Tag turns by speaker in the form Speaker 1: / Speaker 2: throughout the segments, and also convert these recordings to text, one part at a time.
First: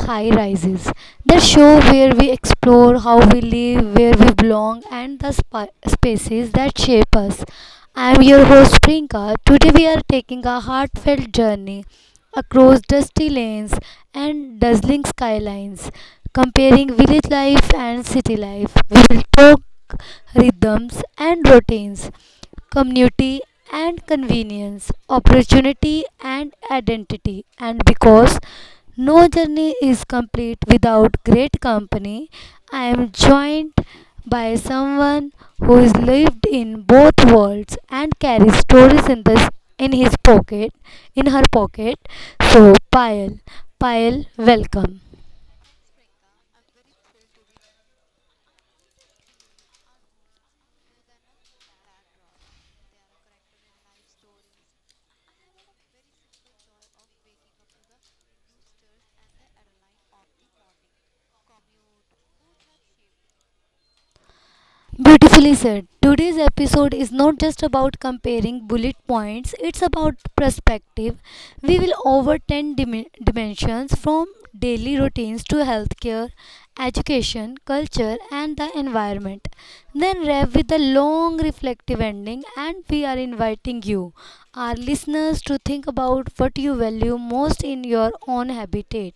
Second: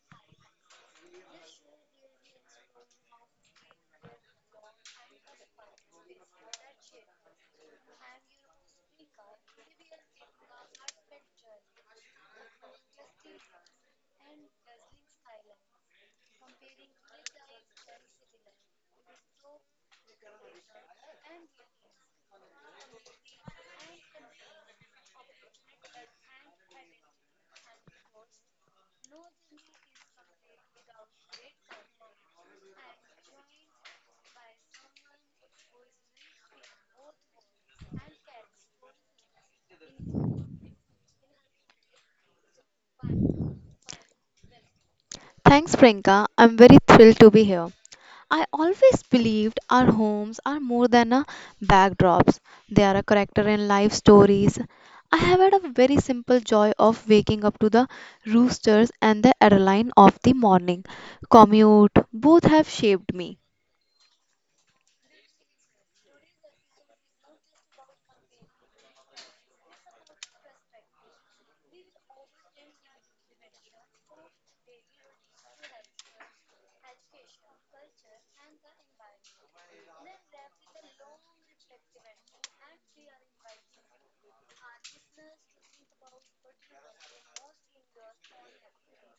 Speaker 1: High Rises, the show where we explore how we live, where we belong, and the spaces that shape us. I am your host Priyanka. Today we are taking a heartfelt journey across dusty lanes and dazzling skylines, comparing village life and city life. We will talk rhythms and routines, community and convenience, opportunity and identity. And because no journey is complete without great company, I am joined by someone who has lived in both worlds and carries stories in this in his pocket, in her pocket. So, Payal, welcome.
Speaker 2: Thanks, Priyanka. I'm very thrilled to be here. I always believed our homes are more than a backdrops. They are a character in life stories. I have had a very simple joy of waking up to the roosters and the adrenaline of the morning. Commute, both have shaped me.
Speaker 1: Beautifully said. Today's episode is not just about comparing bullet points, it's about perspective. We will over 10 dimensions from daily routines to healthcare, education, culture, and the environment. Then wrap with a long reflective ending, and we are inviting you, our listeners, to think about what you value most in your own habitat.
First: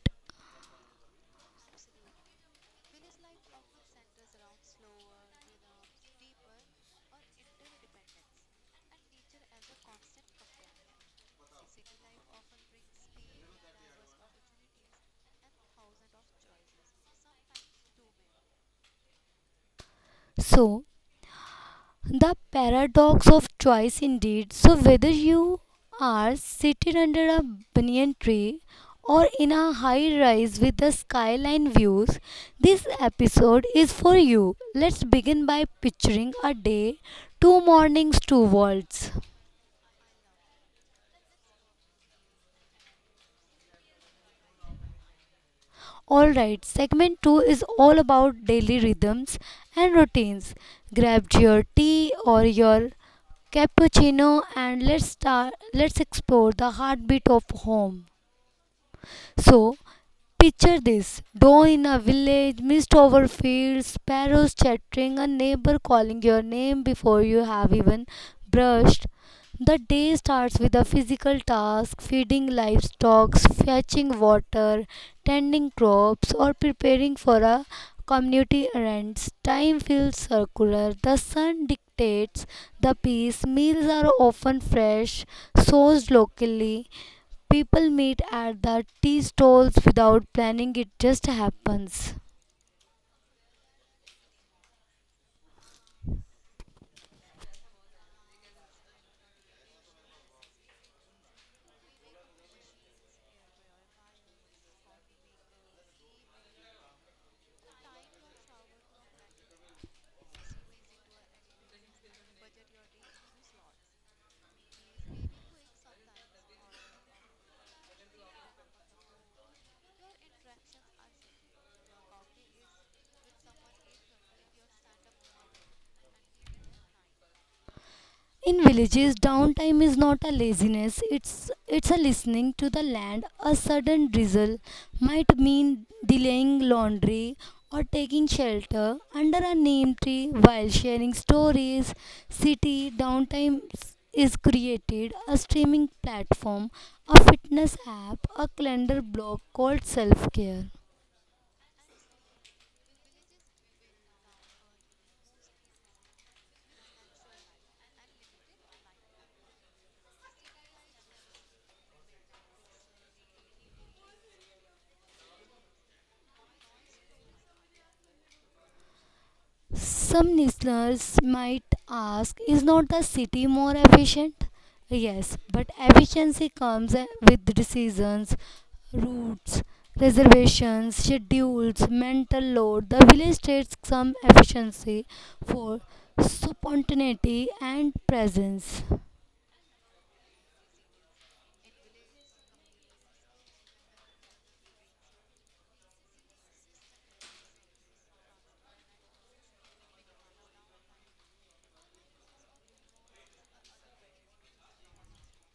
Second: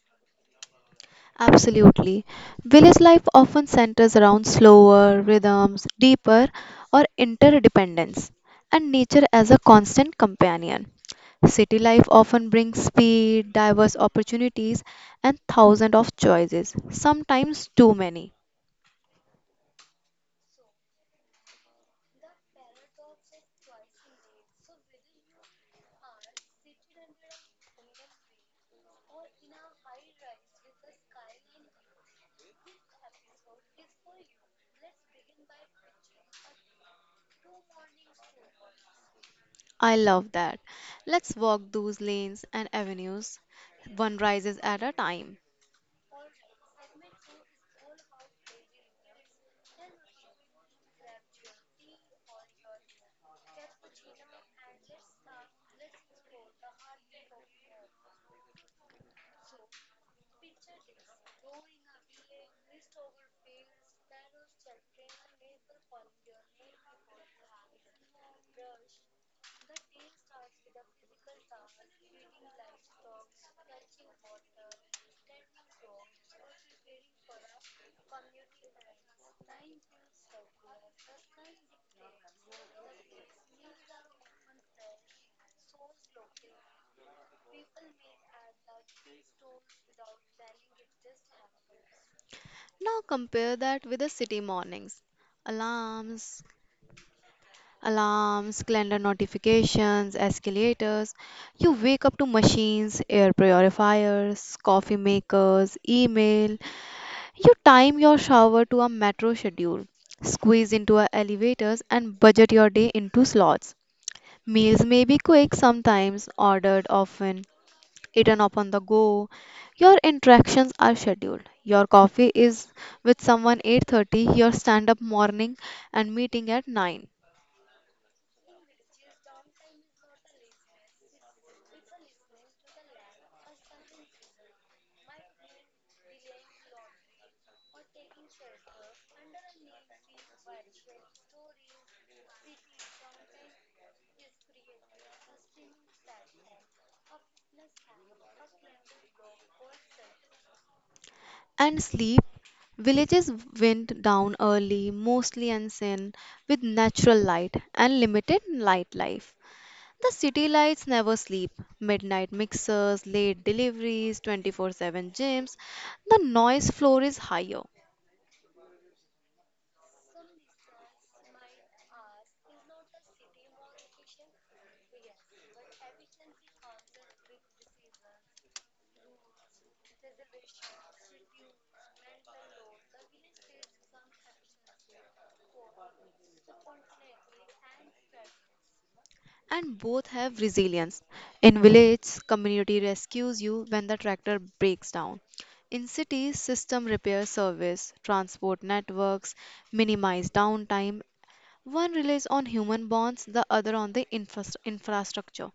Speaker 2: Absolutely. Village life often centers around slower rhythms, deeper or interdependence, and nature as a constant companion. City life often brings speed, diverse opportunities, and thousands of choices, sometimes too many.
Speaker 1: So, The paradox of choice, indeed. So, whether you are seated under a banyan tree or in a high rise with the skyline views, this episode is for you. Let's begin by picturing a day, two mornings, two worlds.
Speaker 2: I love that. Let's walk those lanes and avenues. One rises at a time.
Speaker 1: Alright, segment 2 is all about daily rhythms and routines. Grab your tea or your cappuccino and let's explore the heartbeat of home. So picture this dawn in a village, mist over fields, sparrows chattering, a neighbor calling your name before you have even brushed. The day starts with a physical task feeding livestock, fetching water, tending crops, or preparing for a community errands. Time feels circular. The sun dictates the pace. Meals are often fresh, sourced locally. People meet at the tea stalls without planning, it just happens.
Speaker 2: Now compare that with the city mornings. Alarms, Alarms, calendar notifications, escalators. You wake up to machines, air purifiers, coffee makers, email. You time your shower to a metro schedule, squeeze into a elevators, and budget your day into slots. Meals may be quick sometimes, ordered often, eaten up on the go. Your interactions are scheduled. Your coffee is with someone 8:30, your stand up morning and meeting at 9.
Speaker 1: In villages, downtime is not a laziness, it's a listening to the land. A sudden drizzle might mean delaying laundry or taking shelter under a neem tree while sharing stories. City downtime is created a streaming platform, a fitness app, a calendar block called self care.
Speaker 2: And sleep, villages went down early, mostly unseen, with natural light and limited nightlife. The city lights never sleep. Midnight mixers, late deliveries, 24/7 gyms. The noise floor is higher,
Speaker 1: Some listeners might ask, is not the city more efficient? Yes, but efficiency comes with decisions, routes, reservations, schedules, mental load. The village states some efficiency for spontaneity and presence.
Speaker 2: and both have resilience. In village, community rescues you when the tractor breaks down. In cities, system repair service, transport networks minimize downtime. One relies on human bonds, the other on the infrastructure.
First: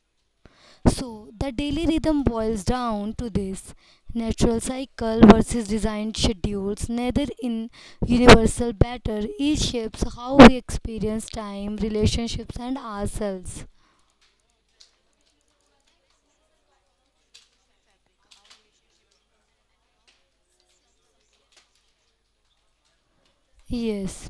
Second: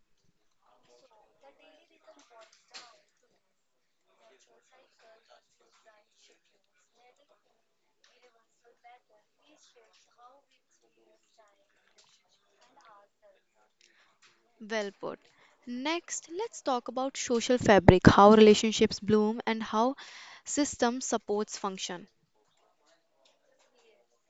Speaker 1: So the daily rhythm boils down to this natural cycle versus designed schedules. Neither in universal better, each shapes how we experience time, relationships, and ourselves.
Speaker 2: Well put. Next, let's talk about social fabric, how relationships bloom and how system supports function.
Speaker 1: Yes.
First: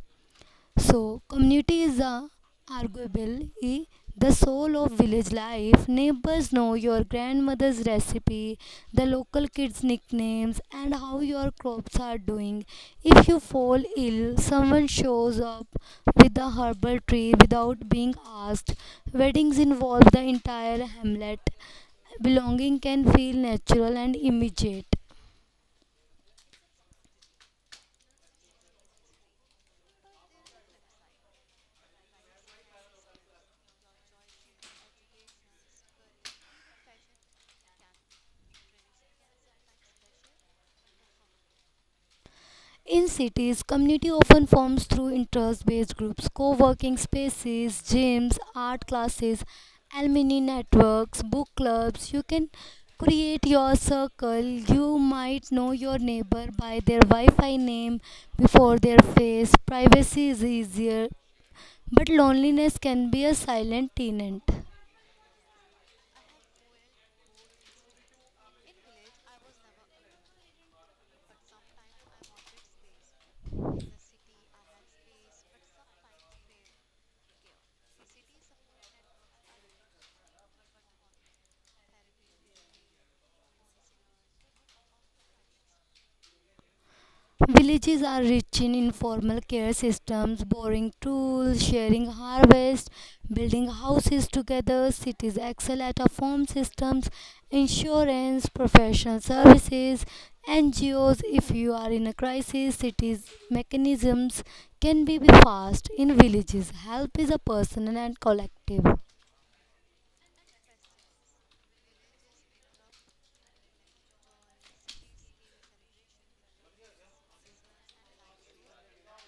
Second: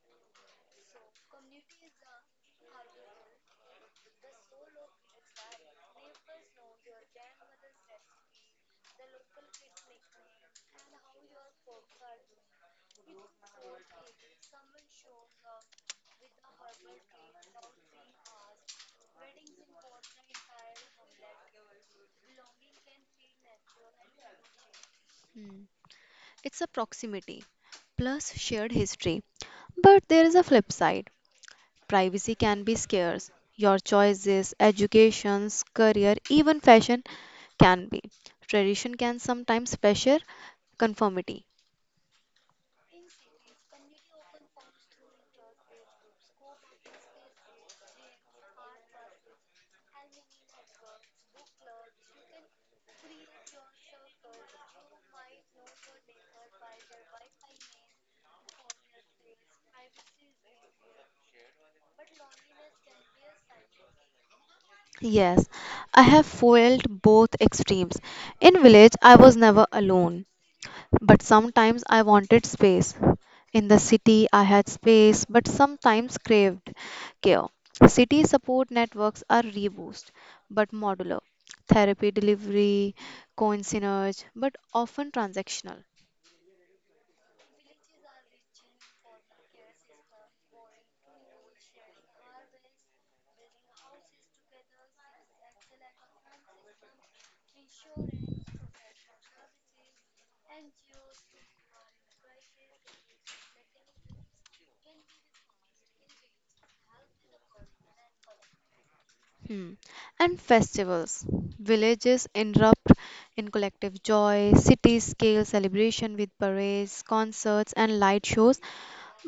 Speaker 1: So, community is a arguably the soul of village life. Neighbors know your grandmother's recipe, the local kids' nicknames, and how your crops are doing. If you fall ill, someone shows up with a herbal tree without being asked. Weddings involve the entire hamlet. Belonging can feel natural and immediate.
Speaker 2: Hmm. It's a proximity plus shared history. But there is a flip side. Privacy can be scarce. Your choices, educations, career, even fashion can be. Tradition can sometimes pressure conformity.
Speaker 1: In cities, community often forms through interest based groups, co working spaces, gyms, art classes, alumni networks, book clubs. You can create your circle. You might know your neighbor by their Wi Fi name before their face. Privacy is easier, but loneliness can be a silent tenant.
Speaker 2: Yes, I have felt both extremes. In village, I was never alone, but sometimes I wanted space. In the city, I had space, but sometimes craved care. City support networks are reboost, but modular. Therapy delivery, coincidence, but often transactional.
Speaker 1: Villages are rich in informal care systems, borrowing tools, sharing harvest, building houses together. Cities excel at a farm systems, insurance, professional services, NGOs. If you are in a crisis, cities mechanisms can be fast. In villages, help is a personal and collective.
Speaker 2: Hmm. And festivals. Villages erupt in collective joy, cities scale celebration with parades, concerts, and light shows,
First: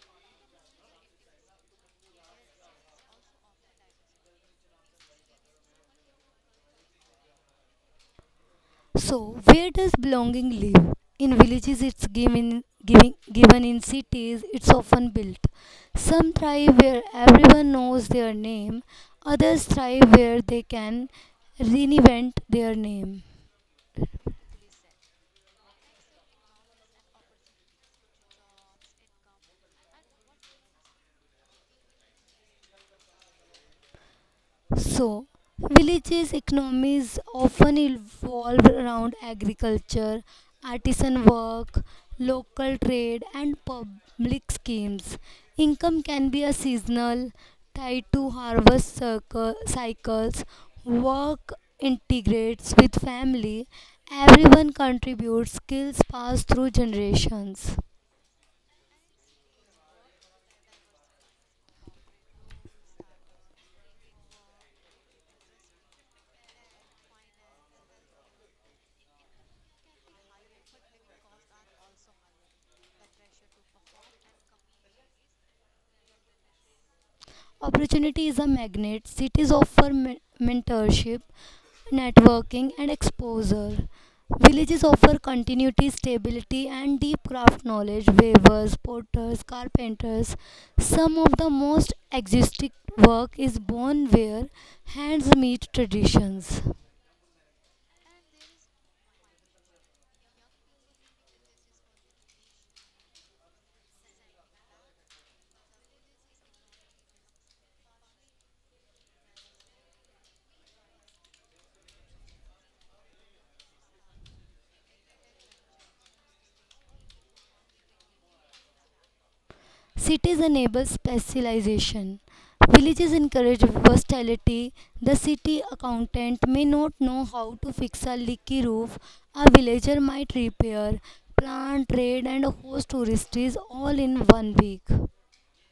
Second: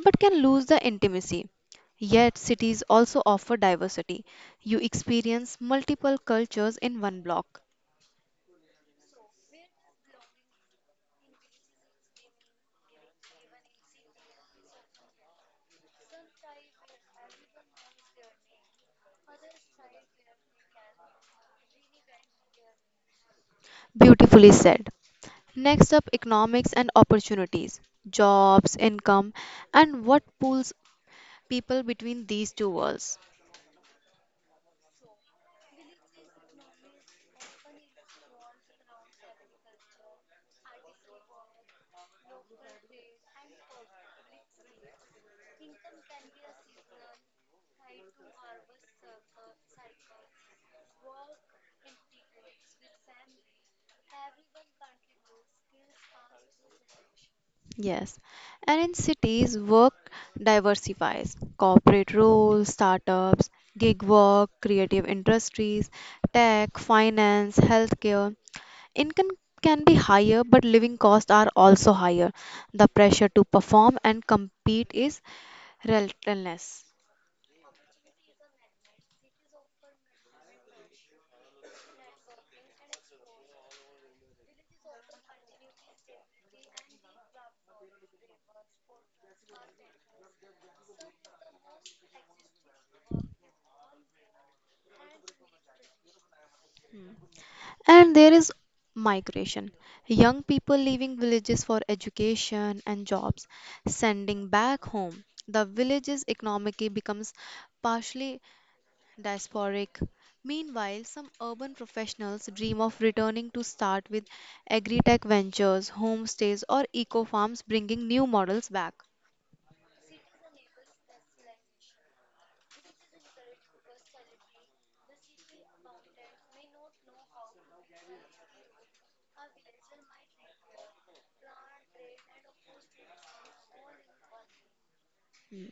Speaker 2: but can lose the intimacy. Yet, cities also offer diversity. You experience multiple cultures in one block.
Speaker 1: So, where does belonging live? In villages, it's given, giving, given in cities, it's often built. Some thrive where everyone knows their name, others thrive where they can reinvent their name.
Speaker 2: Beautifully said. Next up, economics and opportunities, jobs, income, and what pulls people between these two worlds.
Speaker 1: So, villages' economies often evolve around agriculture, artisan work, local trade, and public schemes. Income can be a seasonal, tied to harvest circle, cycles. Work integrates with family. Everyone contributes skills pass through generations.
Speaker 2: Yes, and in cities, work diversifies. Corporate roles, startups, gig work, creative industries, tech, finance, healthcare. Income can be higher, but living costs are also higher. The pressure to perform and compete is relentless.
Speaker 1: Opportunity is a magnet. Cities offer mentorship, networking, and exposure. Villages offer continuity, stability, and deep craft knowledge. Weavers, potters, carpenters. Some of the most existing work is born where hands meet traditions.
Speaker 2: And there is migration. Young people leaving villages for education and jobs, sending back home. The village's economy becomes partially diasporic. Meanwhile, some urban professionals dream of returning to start with agri-tech ventures, homestays, or eco farms, bringing new models back.
Speaker 1: Cities enable specialization. Villages encourage versatility. The city accountant may not know how to fix a leaky roof. A villager might repair, plant, trade, and host tourists all in one week.
Speaker 2: Hmm.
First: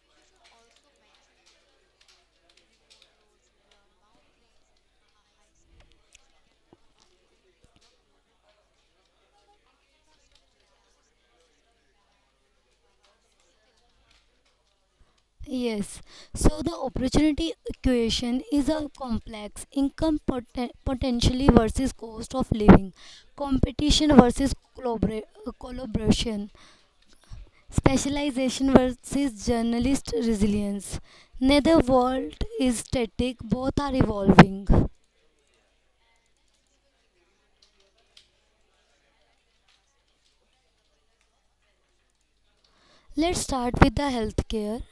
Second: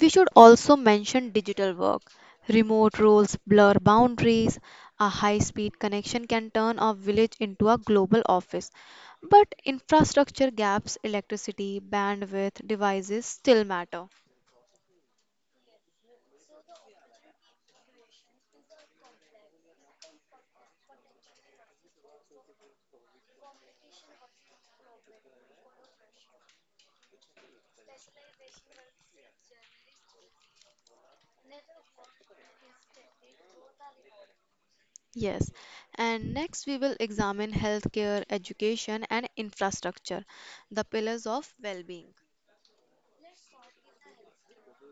Speaker 2: We should also mention digital work. Remote roles blur boundaries. A high-speed connection can turn a village into a global office. But infrastructure gaps, electricity, bandwidth, devices still matter.
Speaker 1: Yes, so the opportunity equation is a complex income potentially versus cost of living, competition versus collaboration, specialization versus journalist resilience. Neither world is static, both are evolving.
Speaker 2: Yes, and next we will examine healthcare, education, and infrastructure, the pillars of well being.
Speaker 1: Let's start with the healthcare.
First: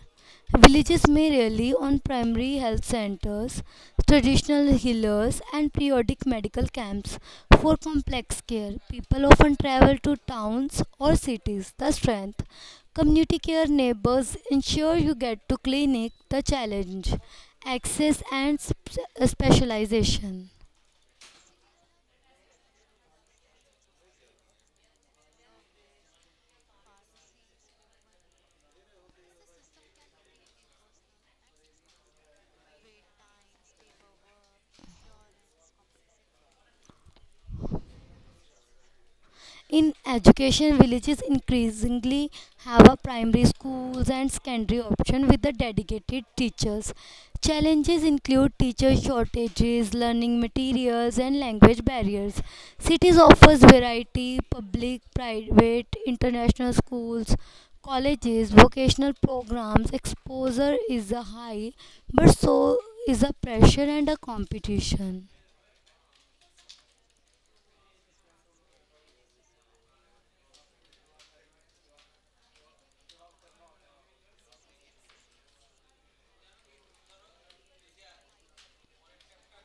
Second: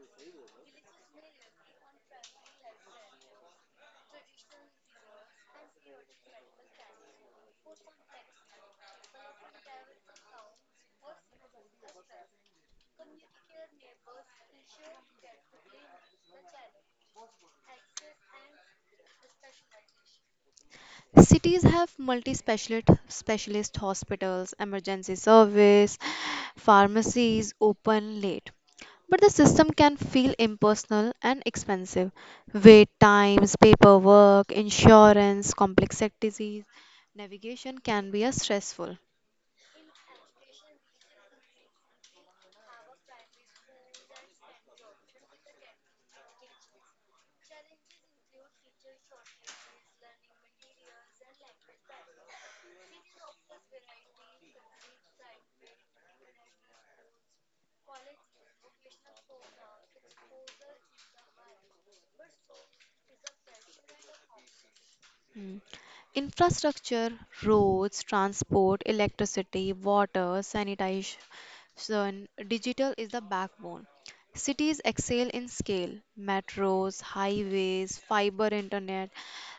Speaker 1: Villages may rely on primary health centers, traditional healers, and periodic medical camps for complex care. People often travel to towns or cities. The strength. Community care neighbors ensure you get to clinic. The challenge. Access and specialization.
Speaker 2: Cities have multi specialist specialist hospitals, emergency service, pharmacies open late. But the system can feel impersonal and expensive. Wait times, paperwork, insurance, complex disease, navigation can be a stressful.
Speaker 1: In education, villages increasingly have a primary schools and secondary option with the dedicated teachers. Challenges include teacher shortages, learning materials, and language barriers. Cities offers variety, public, private, international schools, colleges, vocational programs. Exposure is a high, but so is the pressure and the competition.
Speaker 2: Mm. Infrastructure, roads, transport, electricity, water, sanitation, digital is the backbone. Cities excel in scale, metros, highways, fiber internet.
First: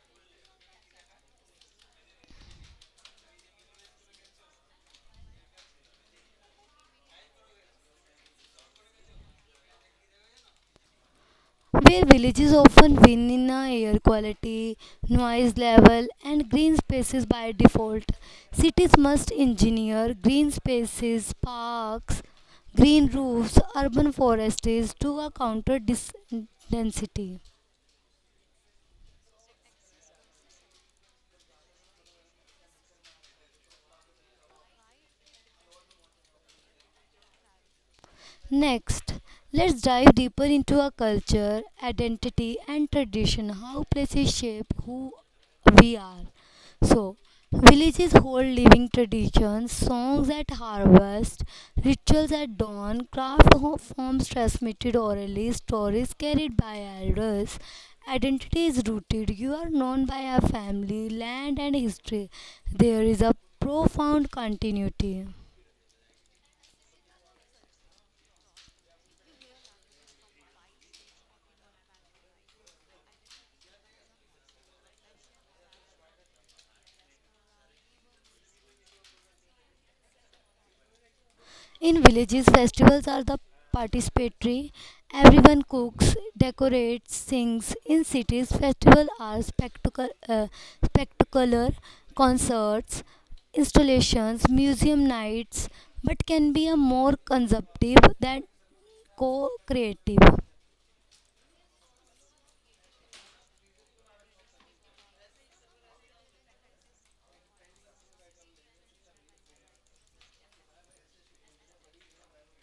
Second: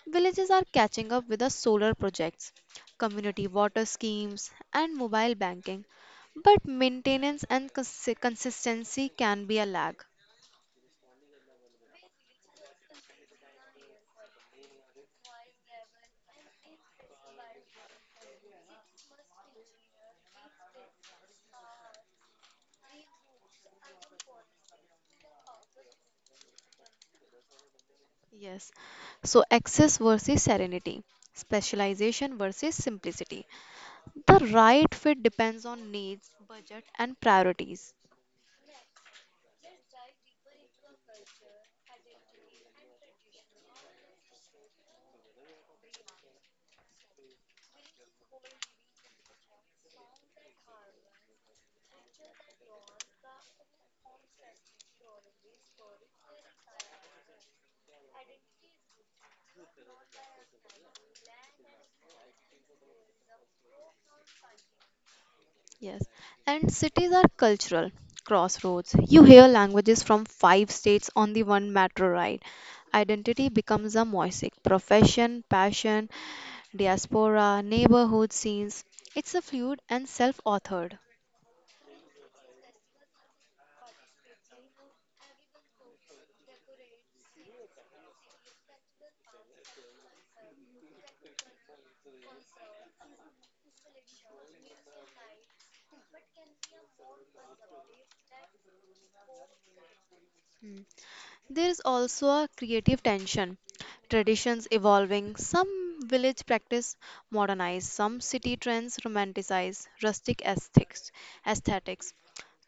Speaker 2: Villages are catching up with the solar projects, community water schemes, and mobile banking. But maintenance and consistency can be a lag.
Speaker 1: Where villages often win in air quality, noise level, and green spaces by default. Cities must engineer green spaces, parks, green roofs, urban forests to counter density.
Speaker 2: Yes. So, access versus serenity, specialization versus simplicity. The right fit depends on needs, budget, and priorities.
Speaker 1: Next, let's dive deeper into our culture, identity, and tradition, how places shape who we are. So, villages hold living traditions, songs at harvest, rituals at dawn, craft forms transmitted orally, stories carried by elders. Identity is rooted. You are known by your family, land, and history. There is a profound continuity.
Speaker 2: Yes. And cities are cultural crossroads. You hear languages from five states on the one metro ride. Identity becomes a mosaic. Profession, passion, diaspora, neighborhood scenes. It's a fluid and self authored.
Speaker 1: In villages, festivals are the participatory. Everyone cooks, decorates, sings. In cities, festivals are spectacular concerts, installations, museum nights, but can be a more consumptive than co-creative.
Speaker 2: There is also a creative tension. Traditions evolving, some village practice modernize, some city trends romanticize rustic aesthetics.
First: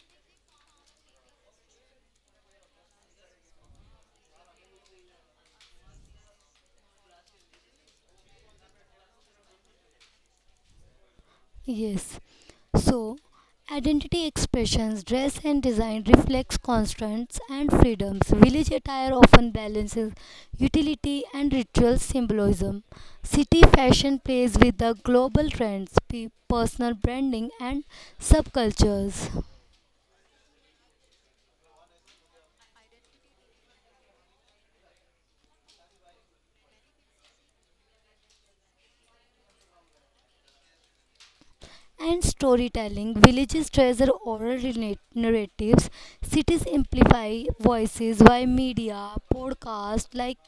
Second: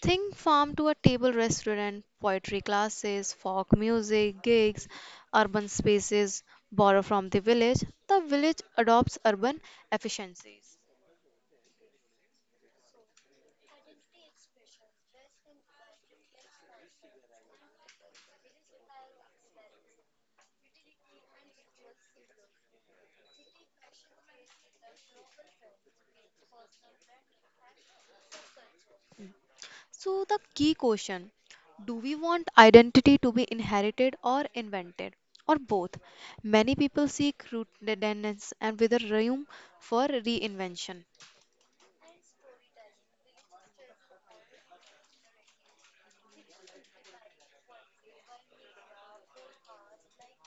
Speaker 2: Think farm to a table restaurant, poetry classes, folk music, gigs, urban spaces borrow from the village. The village adopts urban efficiencies.
Speaker 1: Yes. So, identity expressions, dress and design reflects constraints and freedoms. Village attire often balances utility and ritual symbolism. City fashion plays with the global trends, personal branding, and subcultures.
Speaker 2: So, the key question do we want identity to be inherited or invented, or both? Many people seek rootedness and with a room for reinvention.
Speaker 1: And storytelling. Villages treasure oral narratives, cities amplify voices by media, podcasts like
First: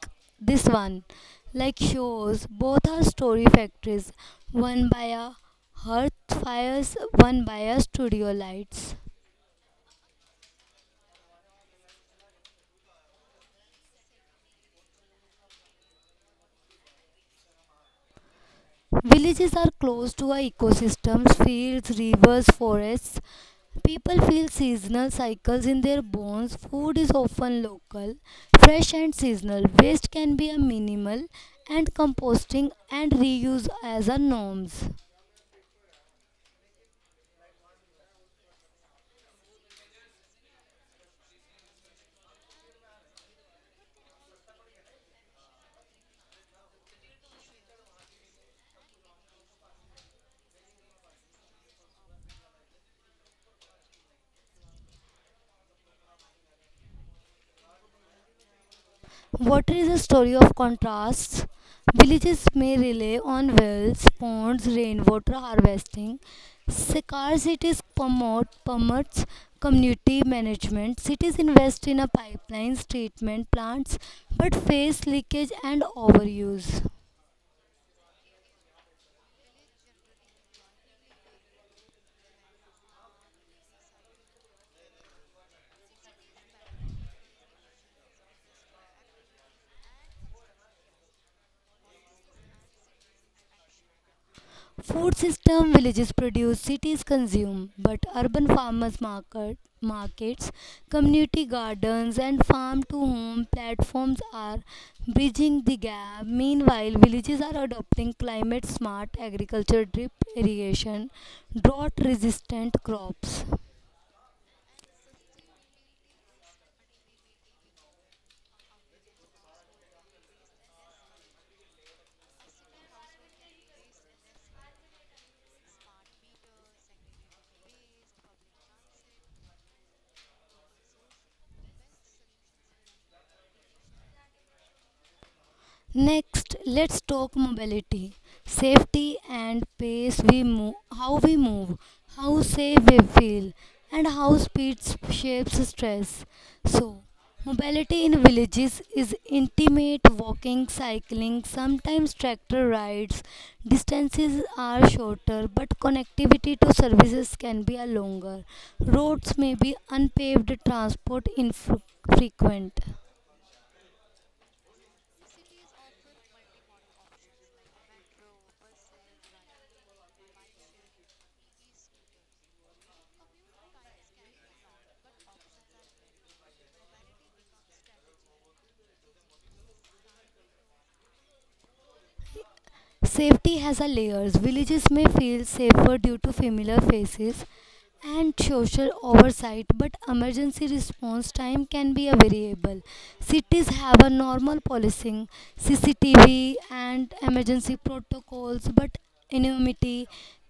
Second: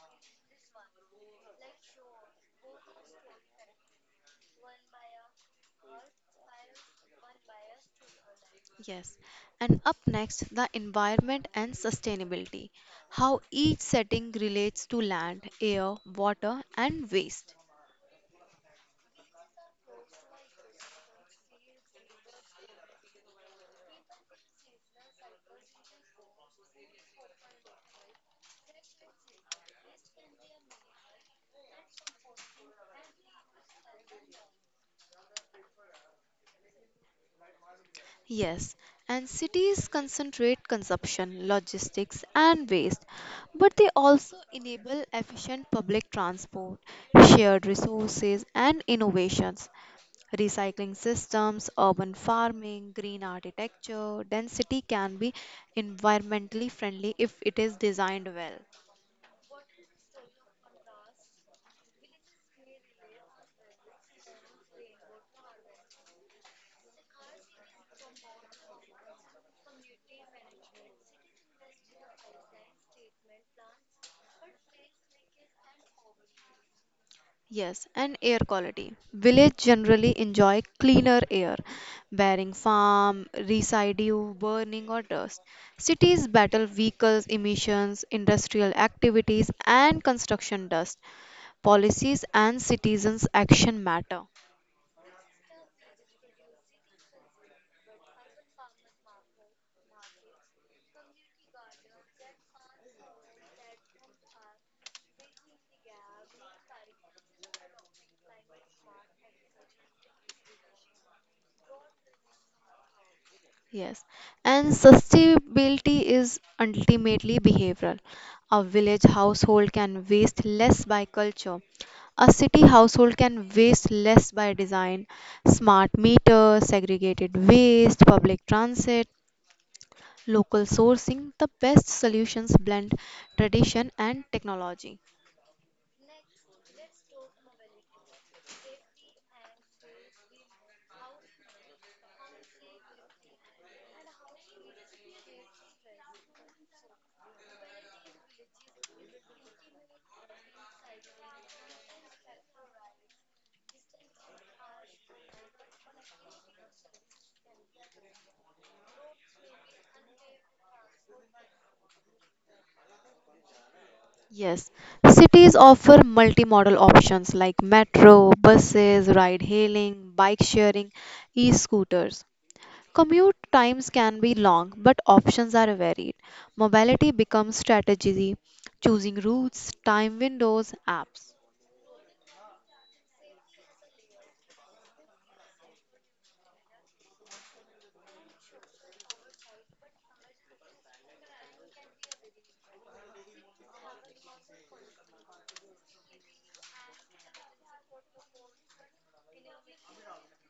Speaker 1: this one, like shows. Both are story factories, one by a hearth fires, one by a studio lights.
Speaker 2: Yes. And up next, the environment and sustainability how each setting relates to land, air, water, and waste.
Speaker 1: Villages are close to our ecosystems, fields, rivers, forests. People feel seasonal cycles in their bones. Food is often local, fresh and seasonal. Waste can be a minimal and composting and reuse as our norms.
Speaker 2: Yes, and cities concentrate consumption, logistics, and waste, but they also enable efficient public transport, shared resources, and innovations. Recycling systems, urban farming, green architecture, density can be environmentally friendly if it is designed well.
Speaker 1: Water is a story of contrasts. Villages may rely on wells, ponds, rainwater harvesting. Scarce cities promotes community management. Cities invest in a pipelines, treatment plants, but face leakage and overuse.
Speaker 2: Yes, and air quality. Village generally enjoy cleaner air, barring farm, residue, burning or dust. Cities battle vehicles emissions, industrial activities and construction dust. Policies and citizens' action matter.
Speaker 1: Food system villages produce, cities consume, but urban markets, community gardens, and farm to home platforms are bridging the gap. Meanwhile, villages are adopting climate smart agriculture, drip irrigation, drought resistant crops.
Speaker 2: Yes, and sustainability is ultimately behavioral. A village household can waste less by culture. A city household can waste less by design. Smart meters, segregated waste, public transit, local sourcing, the best solutions blend tradition and technology.
Speaker 1: Next, let's talk mobility, safety and pace we move, how safe we feel, and how speed shapes stress. So, mobility in villages is intimate walking, cycling, sometimes tractor rides. Distances are shorter, but connectivity to services can be a longer. Roads may be unpaved, transport infrequent.
Speaker 2: Yes, cities offer multimodal options like metro, buses, ride hailing, bike sharing, e scooters. Commute times can be long, but options are varied. Mobility becomes strategy, choosing routes, time windows, apps.
Speaker 1: Safety has a layers. Villages may feel safer due to familiar faces and social oversight, but emergency response time can be a variable. Cities have a normal policing, CCTV, and emergency protocols, but anonymity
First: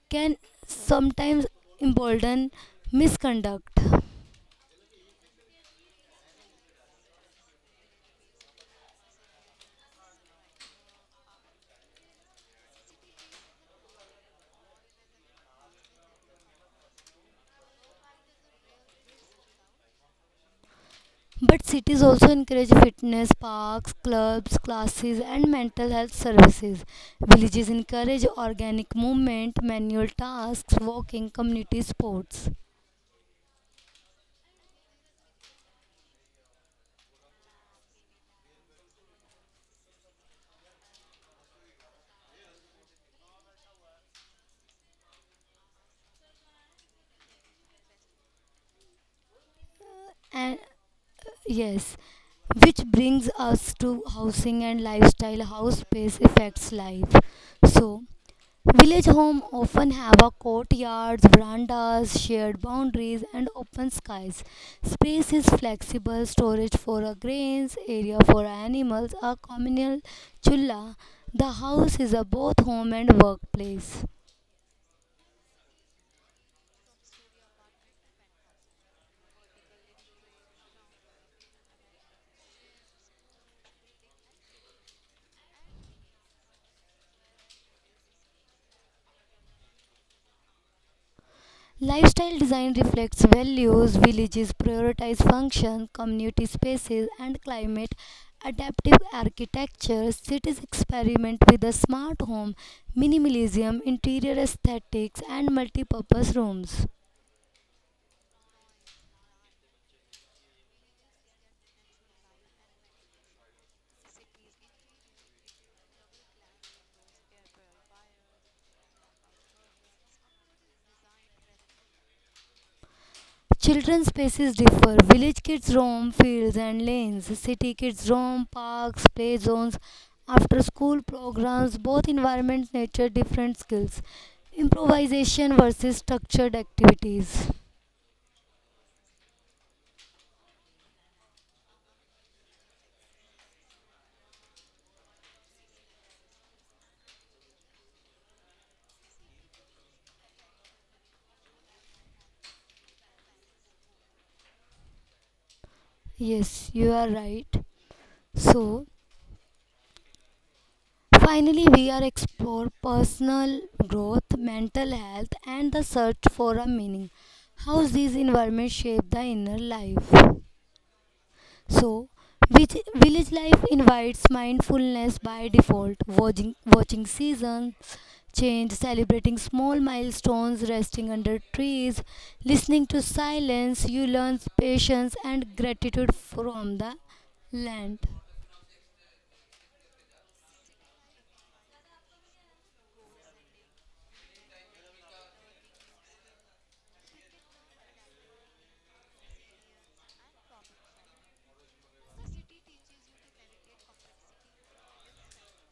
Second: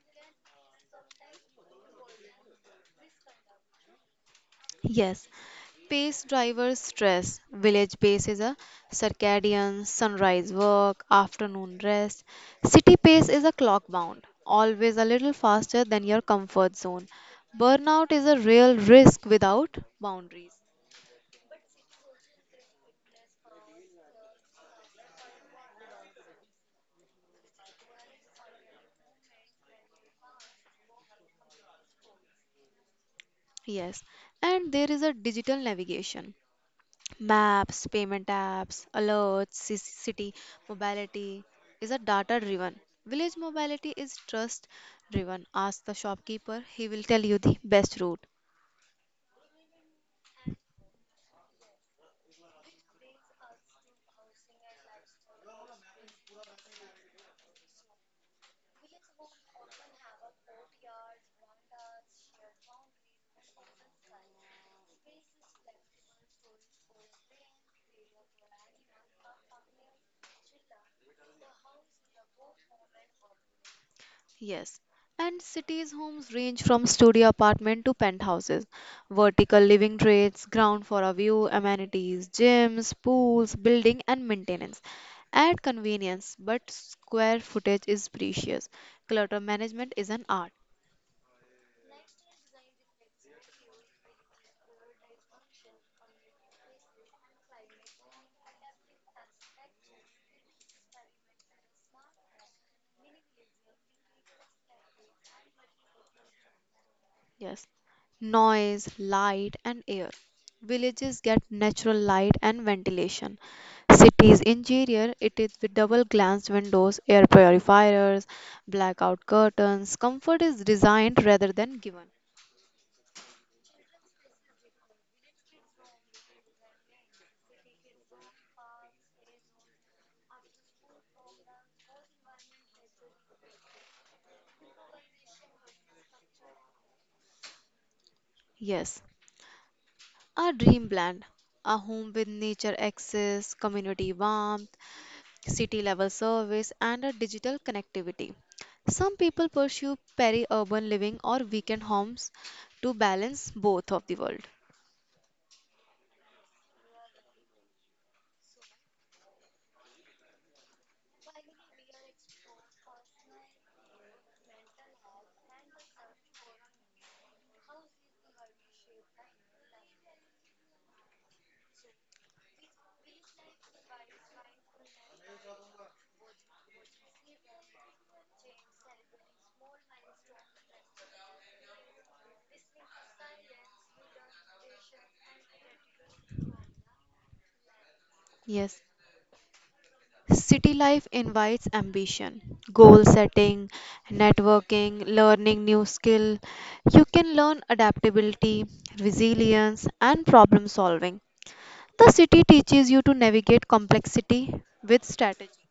Speaker 1: can sometimes embolden misconduct.
Speaker 2: Yes, pace drivers stress. Village pace is a circadian, sunrise work, afternoon rest. City pace is a clock bound, always a little faster than your comfort zone. Burnout is a real risk without boundaries.
Speaker 1: But cities also encourage fitness, parks, clubs, classes, and mental health services. Villages encourage organic movement, manual tasks, walking, community sports.
Speaker 2: Yes, and there is a digital navigation. Maps, payment apps, alerts, city mobility is a data driven. Village mobility is trust driven. Ask the shopkeeper, he will tell you the best route.
Speaker 1: And yes, which brings us to housing and lifestyle, how space affects life. So, village homes often have a courtyards, verandas, shared boundaries, and open skies. Space is flexible, storage for a grains, area for animals, a communal chulla. The house is a both home and workplace.
Speaker 2: Yes. And cities' homes range from studio apartment to penthouses, vertical living trades, ground for a view, amenities, gyms, pools, building, and maintenance. Add convenience, but square footage is precious. Clutter management is an art.
Speaker 1: Lifestyle design reflects values villages prioritize function, community spaces, and climate. Adaptive architecture cities experiment with a smart home, minimalism, interior aesthetics, and multipurpose rooms.
Speaker 2: Yes. Noise, light, and air. Villages get natural light and ventilation. Cities interior, it is with double glazed windows, air purifiers, blackout curtains. Comfort is designed rather than given.
Speaker 1: Children's spaces differ. Village kids roam fields and lanes. City kids roam parks, play zones, after school programs. Both environments nature different skills. Improvisation versus structured activities.
Speaker 2: Yes, a dreamland, a home with nature access, community warmth, city level service, and a digital connectivity. Some people pursue peri urban living or weekend homes to balance both of the world.
Speaker 1: Yes, you are right. So, finally, we are explore personal growth, mental health, and the search for a meaning. How these environments shape the inner life. So, which village life invites mindfulness by default, watching seasons change, celebrating small milestones, resting under trees, listening to silence. You learn patience and gratitude from the land.
Speaker 2: Yes, city life invites ambition, goal setting, networking, learning new skill. You can learn adaptability, resilience, and problem solving. The city teaches you to navigate complexity with strategy.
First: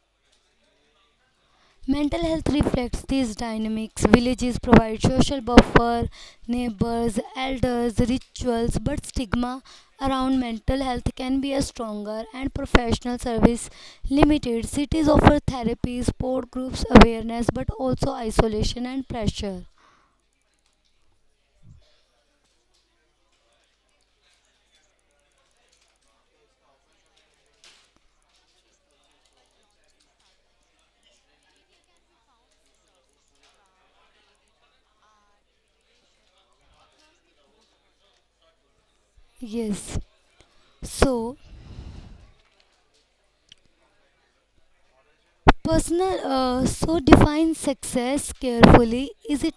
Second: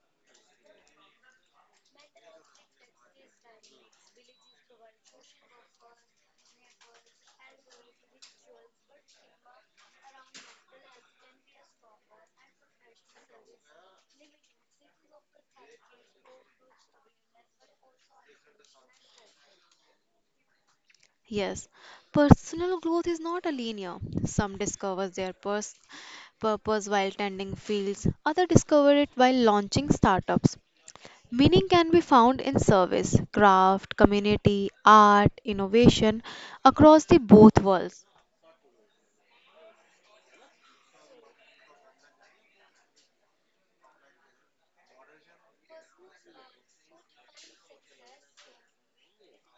Speaker 1: Mental health reflects these dynamics. Villages provide social buffer, neighbors, elders, rituals, but stigma around mental health can be a stronger and professional service limited. Cities offer therapy, support groups, awareness, but also isolation and pressure.
Speaker 2: Yes, personal growth is not a linear. Some discover their purpose while tending fields, others discover it while launching startups. Meaning can be found in service, craft, community, art, innovation across the both worlds.
Speaker 1: Yes. So, Personal so define success carefully. Is it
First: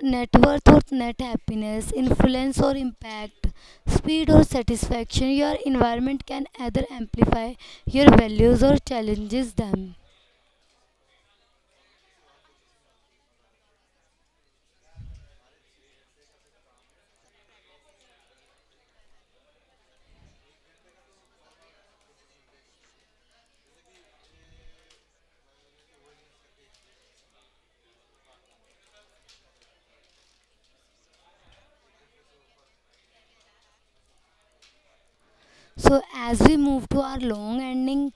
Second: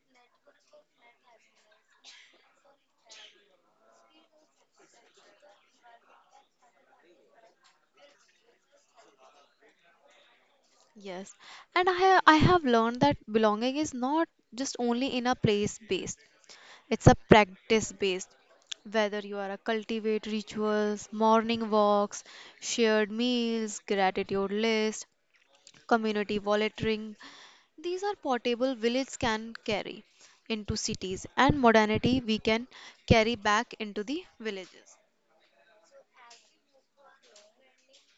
Speaker 1: net worth or net happiness, influence or impact, speed or satisfaction? Your environment can either amplify your values or challenges them.
Speaker 2: Yes, and I have learned that belonging is not just only in a place based, it's a practice based. Whether you are a cultivate rituals, morning walks, shared meals, gratitude list, community volunteering. These are portable village can carry into cities and modernity we can carry back into the villages.
Speaker 1: So as we move to our long ending,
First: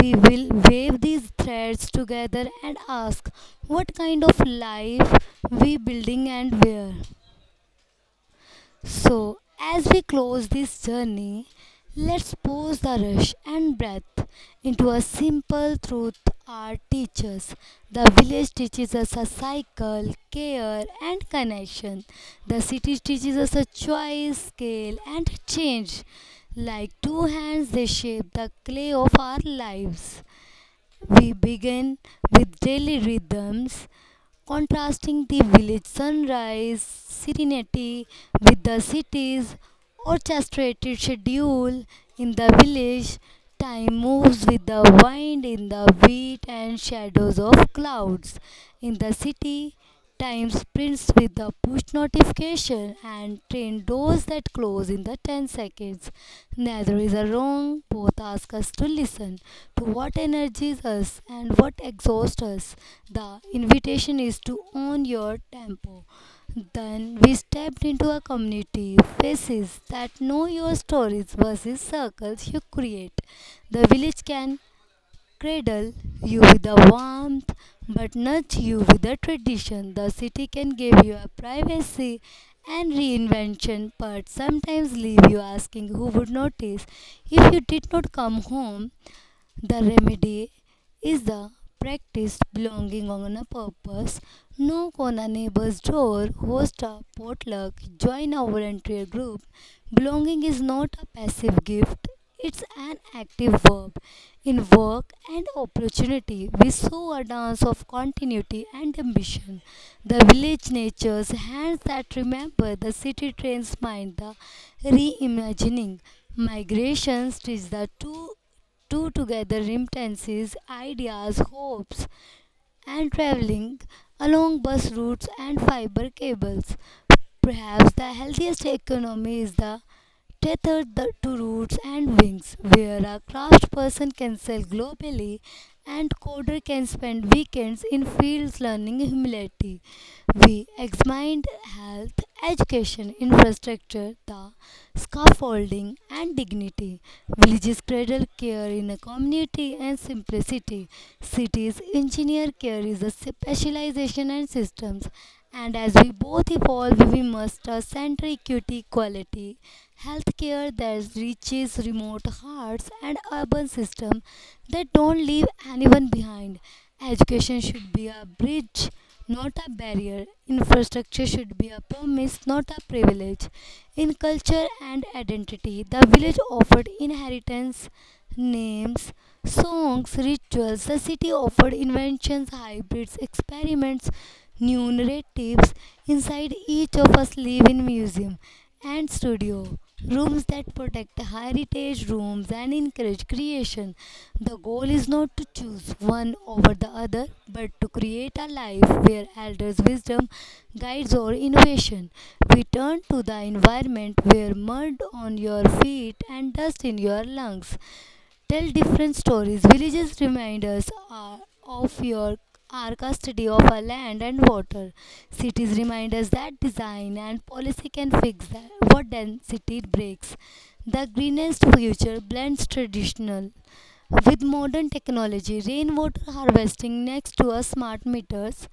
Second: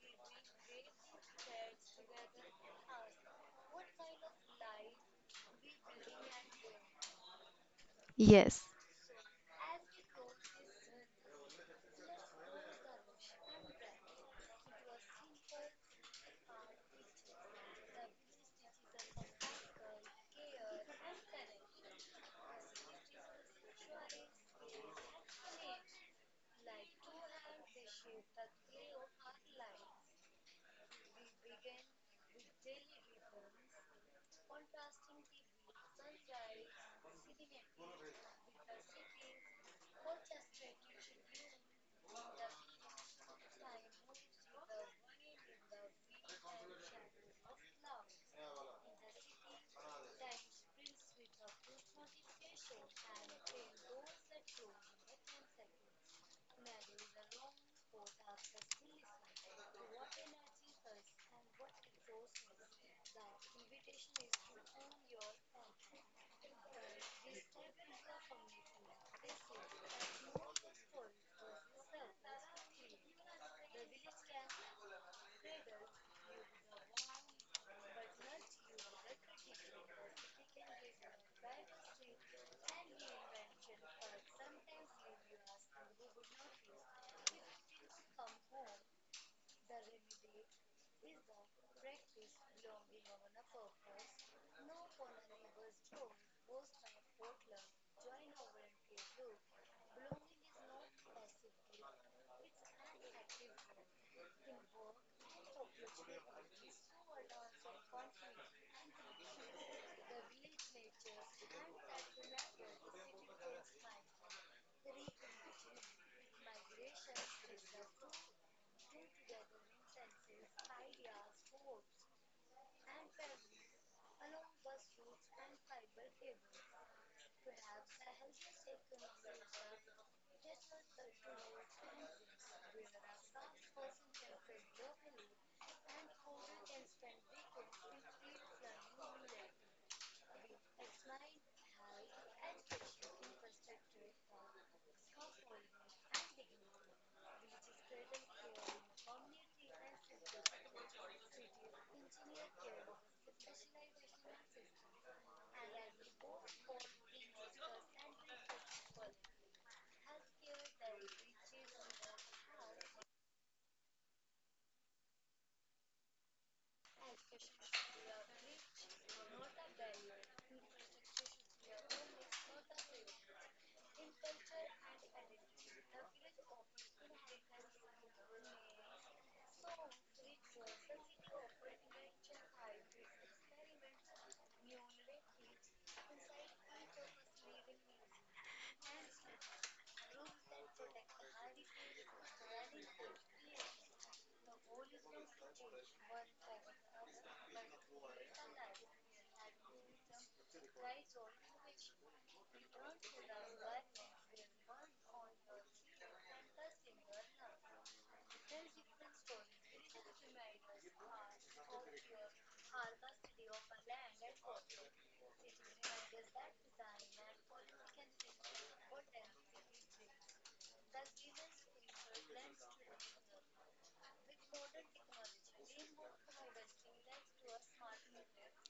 Speaker 1: we will wave these threads together and ask what kind of life we building and where.
Speaker 2: Yes,
Speaker 1: So, as we close this journey, let's pause the rush and breath into a simple truth our teachers. The village teaches us a cycle, care, and connection. The city teaches us a choice, scale, and change. Like two hands, they shape the clay of our lives. We begin with daily rhythms, contrasting the village sunrise serenity with the city's orchestrated schedule. In the village, time moves with the wind in the wheat and shadows of clouds. In the city, time sprints with the push notification and train doors that close in the 10 seconds. Neither is a wrong. Both ask us to listen to what energizes us and what exhausts us. The invitation is to own your tempo. Then we stepped into a community, faces that know your stories versus circles you create. The village can cradle you with a warmth but nurture you with a tradition. The city can give you a privacy and reinvention, but sometimes leave you asking who would notice if you did not come home. The remedy is the practice belonging on a purpose. Knock on a neighbor's door, host a potluck, join a volunteer group. Belonging is not a passive gift, it's an active verb. In work and opportunity, we saw a dance of continuity and ambition. The village nature's hands that remember, the city trains mind, the reimagining. Migrations teach the two together remittances, ideas, hopes, and traveling along bus routes and fiber cables. Perhaps the healthiest economy is the to roots and wings, where a craftsperson can sell globally and coder can spend weekends in fields learning humility. We examined health, education, infrastructure, the scaffolding, and dignity. Villages cradle care in a community and simplicity. Cities engineer care is a specialization and systems. And as we both evolve, we must center equity, quality, healthcare that reaches remote hearts, and urban system that don't leave anyone behind. Education should be a bridge not a barrier. Infrastructure should be a promise, not a privilege. In culture and identity, the village offered inheritance, names, songs, rituals. The city offered inventions, hybrids, experiments, new narratives. Inside each of us live in museum and studio rooms that protect heritage rooms and encourage creation. The goal is not to choose one over the other, but to create a life where elders' wisdom guides our innovation. We turn to the environment where mud on your feet and dust in your lungs tell different stories. Villages of your our custody of our land and water. Cities remind us that design and policy can fix that, what density breaks. The greenest future blends traditional with modern technology, rainwater harvesting next to our smart meters,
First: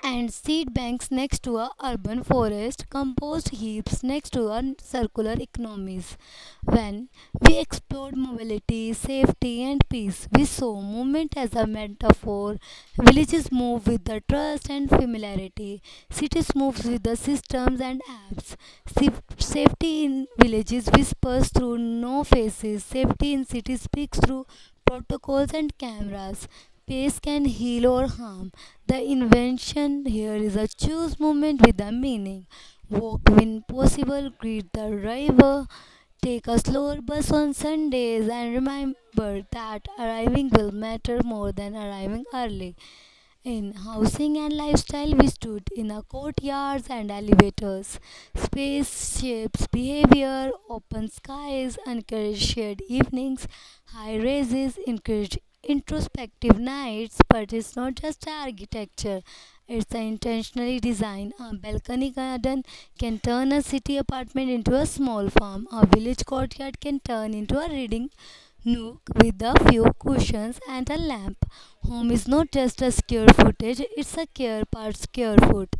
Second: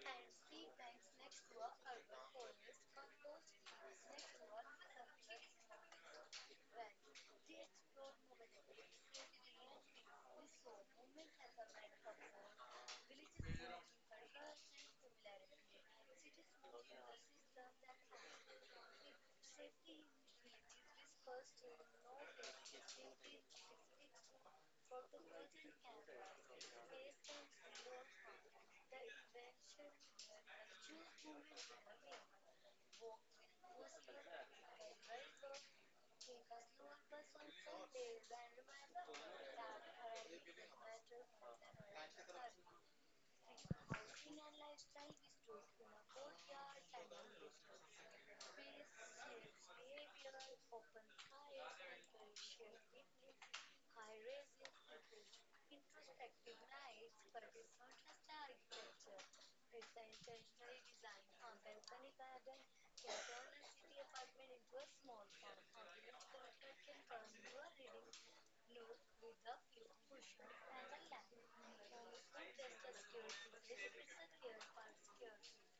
Speaker 1: and seed banks next to our urban forest, compost heaps next to our circular economies. When we explored mobility, safety, and peace, we saw movement as a metaphor. Villages move with the trust and familiarity. Cities move with the systems and apps. Safety in villages whispers through no faces. Safety in cities speaks through protocols and cameras. Pace can heal or harm. The invention here is a choose movement with a meaning. Walk when possible, greet the driver, take a slower bus on Sundays and remember that arriving will matter more than arriving early. In housing and lifestyle, we stood in our courtyards and elevators. Spaceships, behavior, open skies encourage shared evenings. High rises encourage introspective nights, but it's not just architecture. It's the intentionally design. A balcony garden can turn a city apartment into a small farm. A village courtyard can turn into a reading nook with a few cushions and a lamp. Home is not just a scare footage, it's a care part care foot.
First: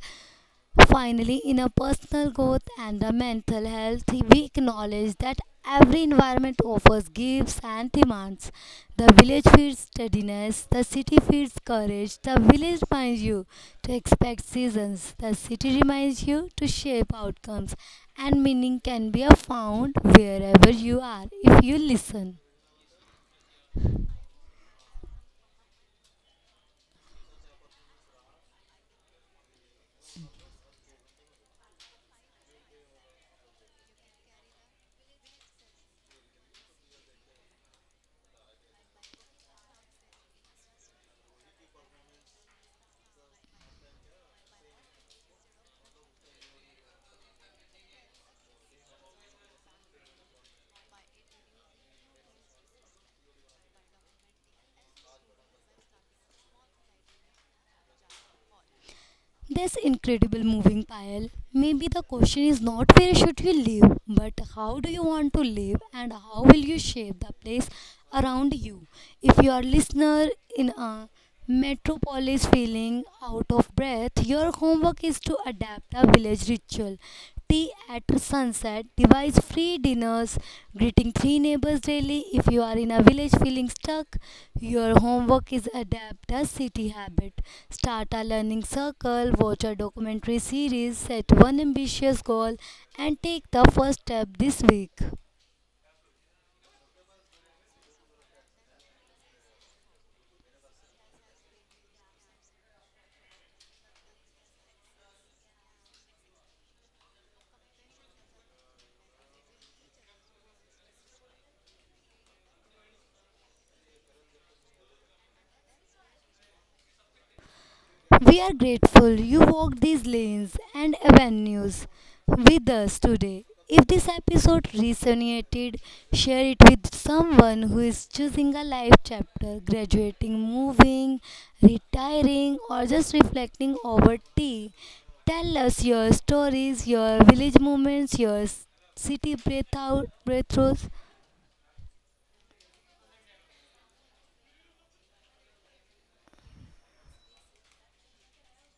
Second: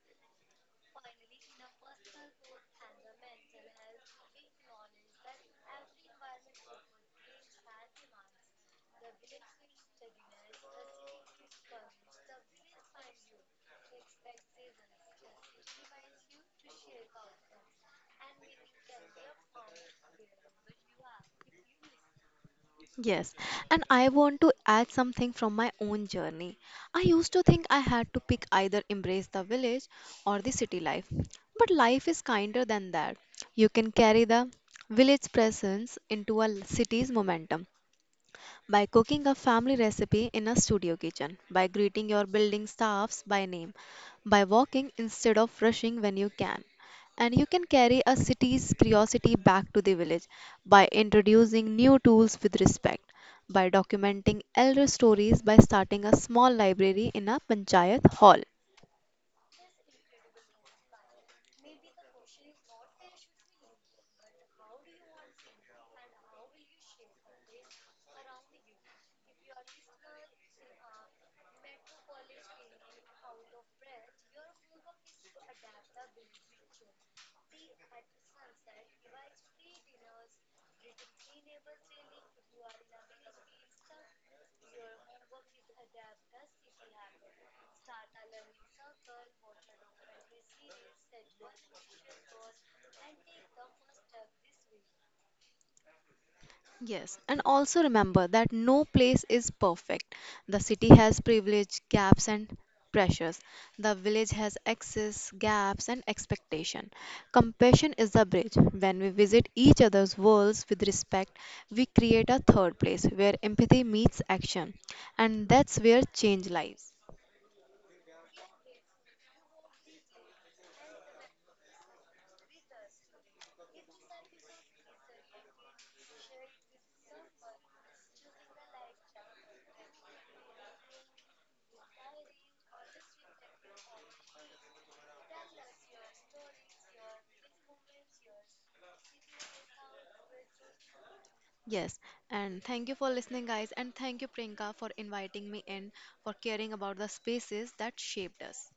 Speaker 1: Finally, in a personal growth and a mental health, we acknowledge that every environment offers gifts and demands. The village feeds steadiness, the city feeds courage, the village reminds you to expect seasons, the city reminds you to shape outcomes, and meaning can be found wherever you are if you listen.
Speaker 2: yes. And I want to add something from my own journey. I used to think I had to pick either embrace the village or the city life. But life is kinder than that. You can carry the village presence into a city's momentum by cooking a family recipe in a studio kitchen, by greeting your building staffs by name, by walking instead of rushing when you can. And you can carry a city's curiosity back to the village by introducing new tools with respect, by documenting elder stories by starting a small library in a panchayat hall.
Speaker 1: This incredible moving pile. Maybe the question is not where should you live, but how do you want to live and how will you shape the place around you. If you are listener in a metropolis feeling out of breath, your homework is to adapt a village ritual tea at sunset, device free dinners, greeting 3 neighbors daily. If you are in a village feeling stuck, your homework is adapt a city habit. Start a learning circle, watch a documentary series, set one ambitious goal, and take the first step this week.
Speaker 2: Yes, and also remember that no place is perfect. The city has privilege, gaps, and pressures. The village has excess, gaps, and expectation. Compassion is the bridge. When we visit each other's worlds with respect, we create a third place where empathy meets action, and that's where change lies.
Speaker 1: We are grateful you walked these lanes and avenues with us today. If this episode resonated, share it with someone who is choosing a life chapter, graduating, moving, retiring, or just reflecting over tea. Tell us your stories, your village moments, city breath out breakthroughs.
Speaker 2: Yes, and thank you for listening, guys, and thank you, Priyanka, for inviting me in, for caring about the spaces that shaped us.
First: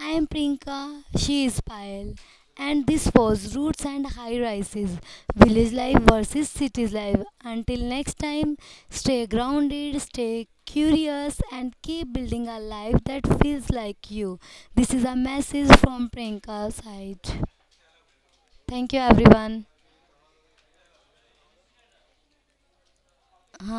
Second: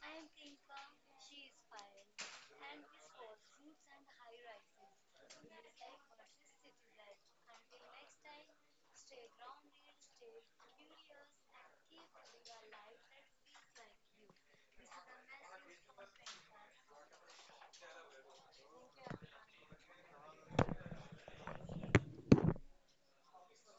Speaker 1: I am Prinka. She is Payal, and this was Roots and High Rises Village Life versus City Life. Until next time, stay grounded, stay curious, and keep building a life that feels like you. This is a message from Prinka's side. Thank you, everyone. हाँ